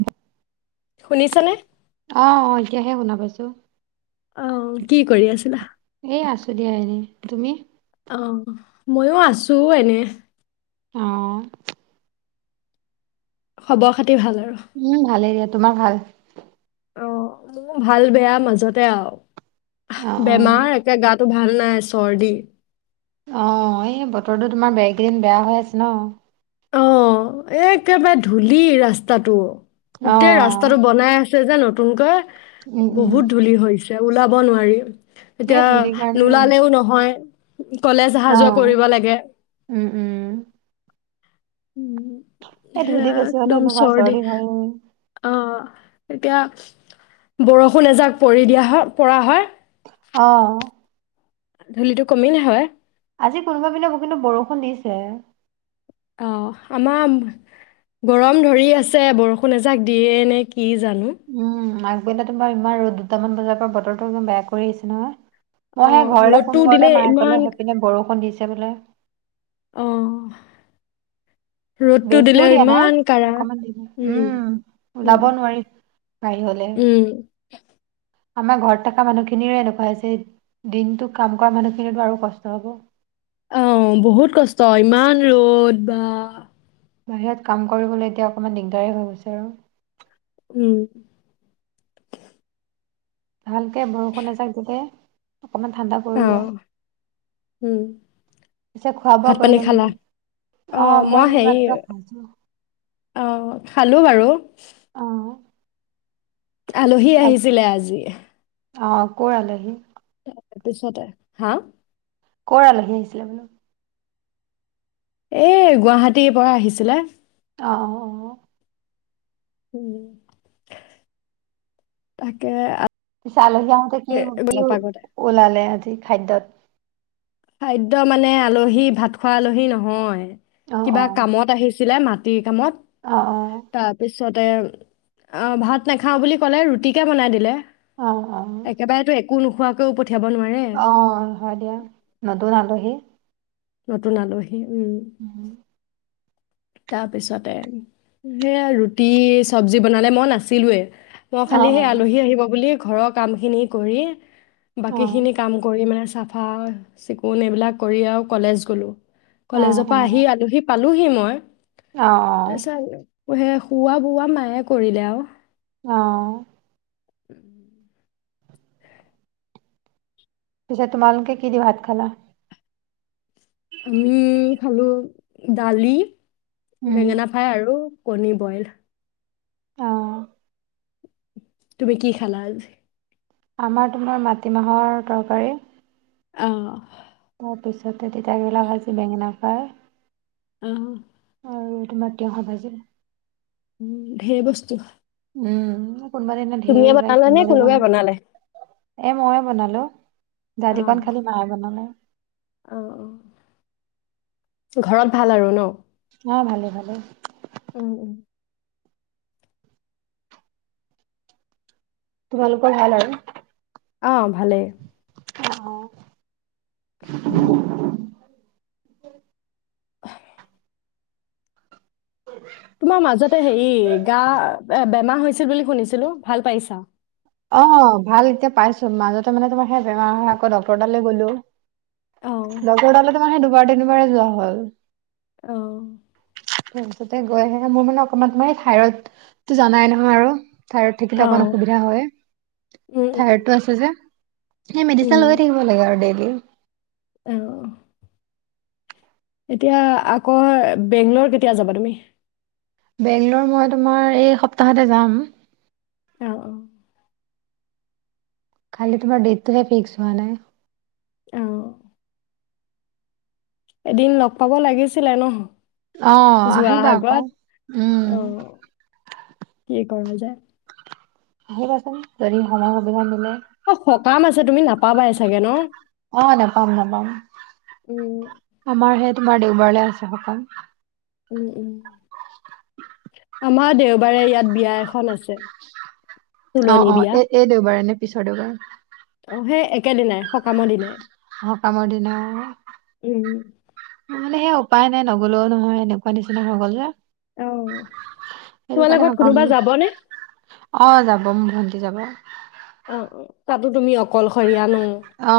উব [inaudible] শুনিছানে? অ', এতিয়াহে শুনা পাইছো অহ কি কৰি আছিলা এয়া আছো দিয়া এনে তুমি অ ময়ো আছো এনে অ খবৰ খাতি ভাল আৰু। উম ভালেই দিয়া তোমাৰ ভাল উ মোৰ ভাল বেয়া মাজতে আৰু অ', অ', বেমাৰ একে গাত টো ভাল নাই চৰ্দি অ এই বতৰটো তোমাৰ বে কেইদিন বেয়া হৈ আছে ন অ এই একেবাৰে ধূলি ৰাস্তাটো গোটেই অ', ৰাস্তাটো বনাই যে নতুনকৈ উম, উম, বহুত ধূলি হৈছ এয়া ওলাব নোৱাৰি সেই এতিয়া ধূলিৰ কাৰণে লোলালেও নহয় কলেজ অহা যোৱা অ', কৰিব লাগে উম, উম, উম, এই ধূলি সেয়া বেছি একদম নহয় চৰ্দি হয়েই অ', এতিয়া বৰষুণ এজাক পৰি দিয়া হয় পৰা হয় অ ধূলিটো কমিল হয় আজি কোনোবা পিনে পিনে বৰষুণ দিছে অ আমাৰ, গৰম ধৰি আছে বৰষুণ এজাক দিয়ে নে কি জানো উম, [unintelligible] তোমাৰ ইমান দুটামান বজাৰ পৰা বতৰটো ইমান বেয়া কৰি আহিছে নহয় মই সেই অঁ ঘৰলে ৰ'দটো ফোন দিলে কৰতে মায়ে ইমান ক'লে সেইপিনে বৰষুণ দিছে এতিয়া বোলে অহ বেছিও দিয়া নাই, অকমান দিলে, উম উম, ওলাব নোৱাৰি, বাহিৰলে উম। আমাৰ ঘৰত থকা মানুহখিনিয়ে এনেকুৱা হৈছে, দিনটো কাম কৰা মানুহখিনো আৰু কষ্ট হ'ব অহ, বহুত কষ্ট ইমান ৰ'দ, বা বাহিৰত কাম কৰিবলৈ এতিয়া অকমান দিগদাৰে হৈ গৈছে আৰু উম ভালকে বৰষুণে এজাক দিলে অকমান ঠাণ্ডা পৰিব, অঁ উম। পিছে খোৱা বোৱা ভাত পানী কৰিলা নে খালা নাই, অ মই এই মাত্ৰ খাইছো অহ খালো বাৰু [unintelligible] আলহী আহিছিলে আজি অহ, কৰ আলহী তাৰ পিছতে, হা কৰ আলহী আহিছিলে বোলো এ গুৱাহাটীৰ পৰা আহিছিলে অহ অহ উম, তাকে পিছে আলহী আহোতে কি, আজি কি নপাগতে ওলালে আজি খাদ্যত খাদ্য মানে, আলহী ভাত খোৱা আলহী নহয় অ কিবা অ কামত আহিছে ছিলে মাটি [unintelligible] মত অ তাৰপিছত সিহঁতে, ভাত নাখাওঁ বুলি ক'লে ৰুটিকে বনাই দিলে অ অ অ একেবাৰেতো এক একো নখোৱাকেও অ হয় দিয়া নতুন আলহী নতুন আলহী উম উম তাৰপিছতে, সেয়া ৰুটি, চবজি বনালে মই নাছিলোৱে মই অ অ খালি সেই আলহী আহিব বুলি ঘৰৰ কাম খিনি কৰি অ অ বাকী খিনি কাম কৰি মানে চাফা- চিকুণ এইবিলাক কৰি আৰু কলেজ গলোঁ। অ কলেজৰ পৰা আহি আলহী পালোহি মই। অ অ [unintelligible] হেই-খোওৱা - বোওৱা মায়ে কৰিলে আৰু। অও' [unintelligible] পিছে তোমালোকে কি দি ভাত খালা? আমি খালোঁ দালি উম বেঙেনা ফ্ৰাই আৰু কণী বইল। অ তুমি কি খালা আজি? আমাৰ তোমাৰ মাটিমাহৰ তৰকাৰী। অ' তাৰপিছতে তিতাকেৰেলা ভাজি বেঙেনা ফ্ৰাই অঁ হু আৰু -তোমাৰ তেওঁ সাকভাজিলে। উম্‌- ধেৰ বস্তু। উম কোনোবা দিনা ঢেৰ তুমিয়ে ওলাই বনালা নে কোনোবা দিনা কোনোবাই নাই বনালে? এ মইয়ে বনালোঁ। দালিখন খালি মায়ে বনালে। অ' অ' ঘৰত ভাল আৰু ন? অ ভালে ভালে। উম্‌ উম্‌। তোমালোকৰ ভাল আৰু? আ'- ভালেই। অ' উম, [unintelligible] উম [inaudible] তোমাৰ মাজতে হেৰি- গা- বেমাৰ হৈছিল বুলি শুনিছিলোঁ। ভাল পাইছা? অ' ভাল এতিয়া পাইছো। মাজতে মানে তোমাৰ সেই বেমাৰ হৈ আকৌ ডাক্টৰ টালৈ গলোঁ। অ', নতুন দ মাহে দুবাৰ তিনিবাৰে যোৱা হ'ল। অ' তাতে গৈ আহে মোৰ মানে অকমান তোমাৰ এই ঠায়ৰইডটো জানাই নহয় আৰু! ঠাইৰয়ড থাকিলে অকণ অ', অসুবিধা হয়। উম, উম, ঠাইৰয়ডটো আছে যে সেই মেডিচিন লৈয়ে থাকিব লাগে। ডেইলী অহ এতিয়া আকৌ বেংলৰ কেতিয়া যাবা তুমি? বেংগলৰ মই তোমাৰ এই সপ্তাহতে যাম। অ অ খালি তোমাৰ ডেটটোহে ফিক্স হোৱা নাই। অ', এদিন লগ পাব লাগিছিলে নহ। অহ আহিবা আকৌ উম। তাৰপিছত ভাল কথা যদি সময় সুবিধা মিলে। সক কাম আছে তুমি পাবাই চাগে ন? নাজানো উম আমাৰহে তোমাৰ দেওবাৰলৈ আছে সকাম। উম উম আমাৰ দেওবাৰে ইয়াত বিয়া এখন আছে। অ তুলনী অ বিয়া। এ-এই দেওবাৰেনে? পিছৰদেওবাৰ। অ সেই একেদিনাই সকামৰ দিনাই। সকামৰ দিনাই। উম মানে সেই উপায় নাই নগলেও নহয় এনেকুৱা নিচিনা হৈ গ'ল যে। অ সেইটো তোমালোকৰ কাৰণে ঘৰত কোনোবা সকামলৈ যাবনে অ যাব ভন্টি যাব তাতো তুমি অকলশৰিয়ানো। অ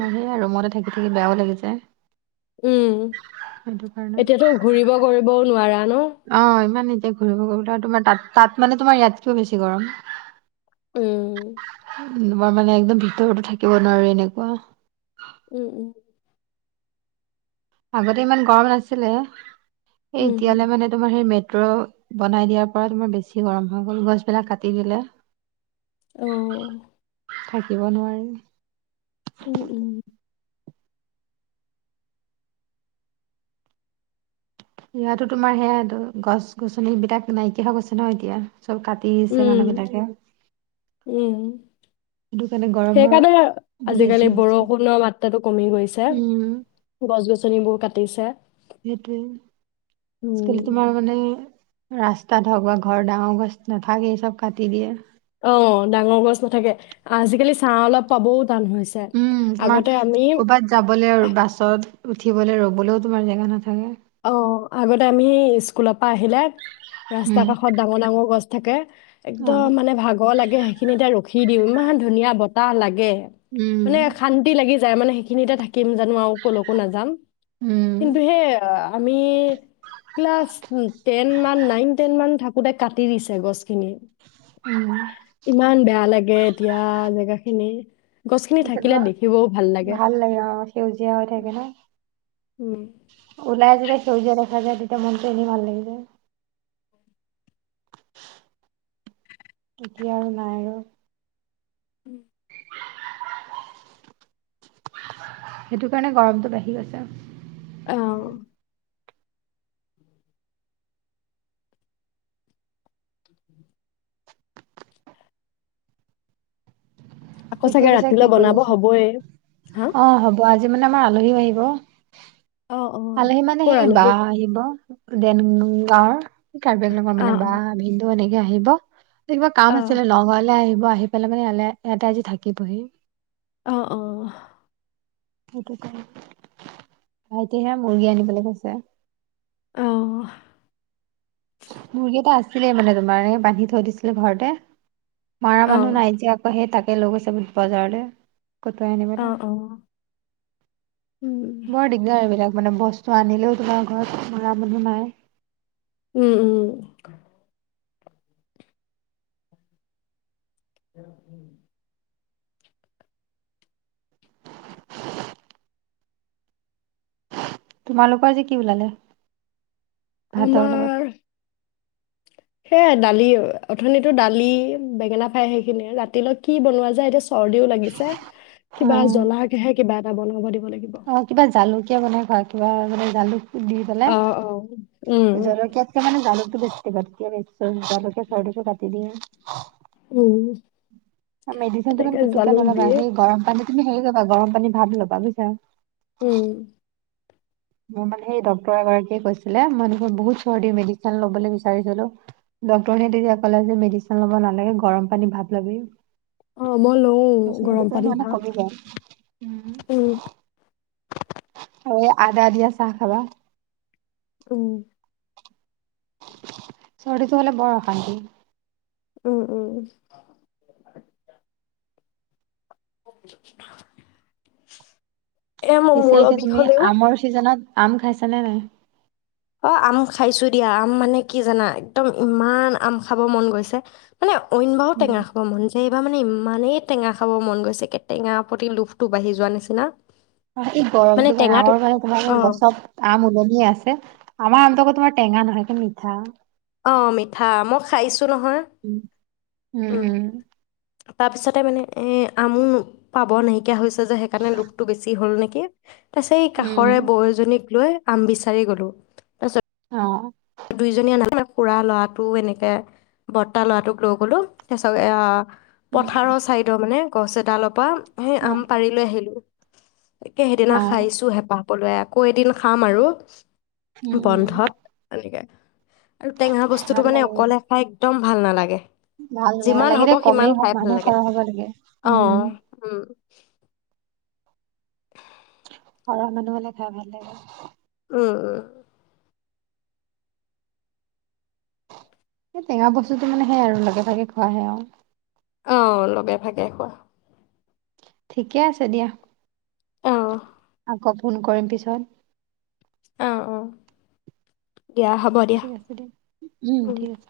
মই সে আৰু ৰুমতে থাকি বেয়াও লাগিছে। উম সেইটো কাৰণে এতিয়াতো ঘূৰিব গৈ বৌ নোৱাৰা। ন অ ইমান এতিয়া ঘূৰিব তাত তোমাৰ তাত-তাত মানে তোমাৰ ইয়াতকেও বেছি গৰম। উম তোমাৰ মানে একদম ভিতৰতো থাকিব নোৱাৰো এনেকুৱা উম উম আগতে ইমান গৰম নাছিলে। এ উম উম এতিয়ালৈ মানে তোমাৰ সেই মেত অ বনাই দিয়াৰ পৰা তোমাৰ বেছি গৰম হৈ গ'ল গছবিলাক কাটি দিলে। অও থাকিব নোৱাৰি। উম উম ইয়াতো তোমাৰ সেয়া গছ গছনিবিলাক নাইকিয়া হৈ গৈছে ন এতিয়া চব কাটি দিছে উম মানুহবিলাকে উম সেইকাৰণে আজিকালি বেছি হৈছে বৰষুণৰ মাত্ৰাতটো কমি গৈছে উম গছ গছনিবোৰ ক তেছা সেইটো সকেলত উম ম মানে ৰাস্তাত হওক বা ঘৰ ডাঙৰ গছ নাথাকে চব কাটি দিয়ে অ ডাঙৰ গছ নাথাকে আজিকালি চাহ অলপ পাবও টান হৈছে উম তোমাৰ আগতে আমি কৰ'বাত যাবলৈ আৰু বাছত উঠিব ৰবলৈও তোমাৰ জেগা নাথাকে অ আগতে আমি স স্কুলৰ পৰা আহিলে ৰাস্তা উম কাষত ডাঙৰ ডাঙৰ গছ থাকে অ একদম মানে ভাগৰ লাগে সেইখিনিতে ৰখি উঠি দিওঁ ইমান ধুনীয়া বতাহ লাগে উম মানে শান্তি লাগি যায় মানে সেইখিনিতে থাকি জানো আৰু কলকো নাযাম উম কিন্তু সেই আমি ক্লাছ টেন মান নাইন টেন মান থাকোতে কাটি দিছে গছখিনি উম ইমান বেয়া লাগে এতিয়া জেগা খিনি এতিয়া তোমাৰ ভাল লাগে অ সেউজীয়া হৈ থাকে ন উম উলাই আ যেতিয়া সেউজীয়া দেখা যায় তেতিয়া মনটো এনেই ভাল লাগি যায় এতিয়া আৰু নাই আৰু উম সেইটো কাৰণে গৰমটো বাঢ়ি গৈছে আহ আকৌ এতিয়া চাগে পিছে কি ৰাতিলৈ কৰি বনাব আছা? হবয়ে হা অ', হ'ব আজি মানে আমাৰ আলহী আহিব অ অ আলহি মানে কৰ সেই আলহী বাহ আহিব দেন নো দা এই কা [inaudible] মানে বা হিন্দু অনেক কেতিয়া আহিব কিবা কাম আছিলে লগ ঘৰলে আহি মই আহি পেলাই মানে ই ইয়াতে আজি থাকিবহি আহ অ সেইটো ক ভাইটিহে মুৰ্গী আনিবলৈ কৈছে আহ মুৰ্গী এটা আছিলে মানে তোমাৰ বান্ধি থৈ দিছিলে ঘৰতে মাৰা মানুহ নাই যে আকৌ! হে তাকে। এই লৈ গৈছে বুলে বজাৰলে। কটোৱাই আনিবলৈ--বৰ দিগদাৰ এইবিলাক। মানে বস্তু আনিলেও তোমাৰ ঘৰত খোৱা মানুহ নাই। উম' উম'। উম উম [unintelligible] [inaudible] তোমালোকৰ আজি কি ওলালে? ভাতৰ লগত আমাৰ সেয়াই! দালি অথনিতো দালি বেঙেনা ফ্ৰাই সেইখিনিয়ে। ৰাতিলৈ কি বনোৱা যায় এতিয়া? চৰ্দিও লাগিছে, অ কিবা জ্বলাকেহে কিবা। [unintelligible] [inaudible] অ' কিবা জালুকীয়া বনাই খোৱা। খোৱাৰ আগতে জালুক। দি পেলাই, অ অ উম জলকীয়াতকে মানে জালুক। বেষ্টি বকে বেছ [unintelligible] [inaudible] উম', জালুকে চৰ্দিটো কাটি দিয়ে। [unintelligible] উম' মেডিচিনটো ইমান তেনেকে পুতুককে জালুক নলাবা দিয়ে সেই গৰম পানীত। তুমি হেৰি কৰিবা, গৰম পানী ভাপ ল'বা বুজিছা। উম' মোৰ মানে সেই ডাক্তৰ এগৰাকীয়ে কৈছিলে মোৰ দেখোন বহুত চৰ্দি মেডিচিন লবলৈ বিচাৰিছিলোঁ ডাক্তৰেহে তেতিয়া ক'লে- যে মেডিচিন লব নালাগে গৰম পানী ভাৱ লবি। অ' মই লওঁ গৰম মেডিচিন পানী মানে ভাপ। কমি যায় উম' অ আদা দিয়া চাহ খাবা। উম' চৰ্দিটো হলে বৰ অশান্তি। উম' উম' উম' [unintelligible] [inaudible] মোৰ পিছে মূৰৰ এতিয়া বিষ তুমি হ'লেও আমৰ চিজনত। আম খাইছা নে নাই? অ' আম খাইছোঁ দিয়া। আম মানে কি জানা? একদম ইমান আম খাব মন গৈছে মানে! অইন বাৰু, উম, টেঙা খাব মন যায়। এইবাৰ মানে ইমানেই টেঙা খাব মন গৈছে, একে টেঙা প্ৰতি লোভটো বাঢ়ি যোৱা নিচিনা। এই মানে গৰমটো কাৰণে টেঙাটো আমৰ কাৰনে অ ভাল। গছত আম উলমিয়ে আছে। আমাৰ আমটো আকৌ তোমাৰ টেঙা নহয়, কি মিঠা! অ' মিঠা, মই খাইছোঁ। তো নহয় উম, উম উম তাৰপিছতে মানে এই আমো পাব নাইকিয়া হৈছে যে সেইকাৰে লোকটো বেছি হল নেকি কি তাপিচত এই কাষৰে উম বয়জনীক লৈ আম বিচাৰি গলো তাৰিছত উহ দুইজনীয়া নাজ খু়ৰা ল'ৰাটো এনেকে বৰ্তা ল'ৰাটোক লৈ গ'লো তাৰপিছত এয়া উম, উম, পথাৰৰ চাইডৰ মানে গছ এদালপা হে আম পাৰিলৈ আহিলো একে সেইদিনা অ', অ', খাইছো হেঁপাহ পলোৱাই আকৌ এদিন খাম আৰু উম উ একে আৰু টেঙা বস্তুতটো মানে লাগে, অকলে খাই একদম ভাল নালাগে ভাল নেলাগে যিমান লাগিলে হ'ব সিমান কমেই হওক খাই ভাল মানুহ লাগে খৰহ হ'ব লাগে অ উম উহ খৰহ মানুহ হ'লে খাই ভাল লাগে উ এ টেঙা বস্তুটো মানে সেই আৰু লগে ভাগে খোৱাহে আৰু উহ লগে ভাগে খোৱা ঠিকে আছে দিয়া এ মো আকৌ ফোন কৰিম পিছত উ উ দিয়া হ'ব দিয়া ঠিক আছে উম, উহ ঠিক আছে।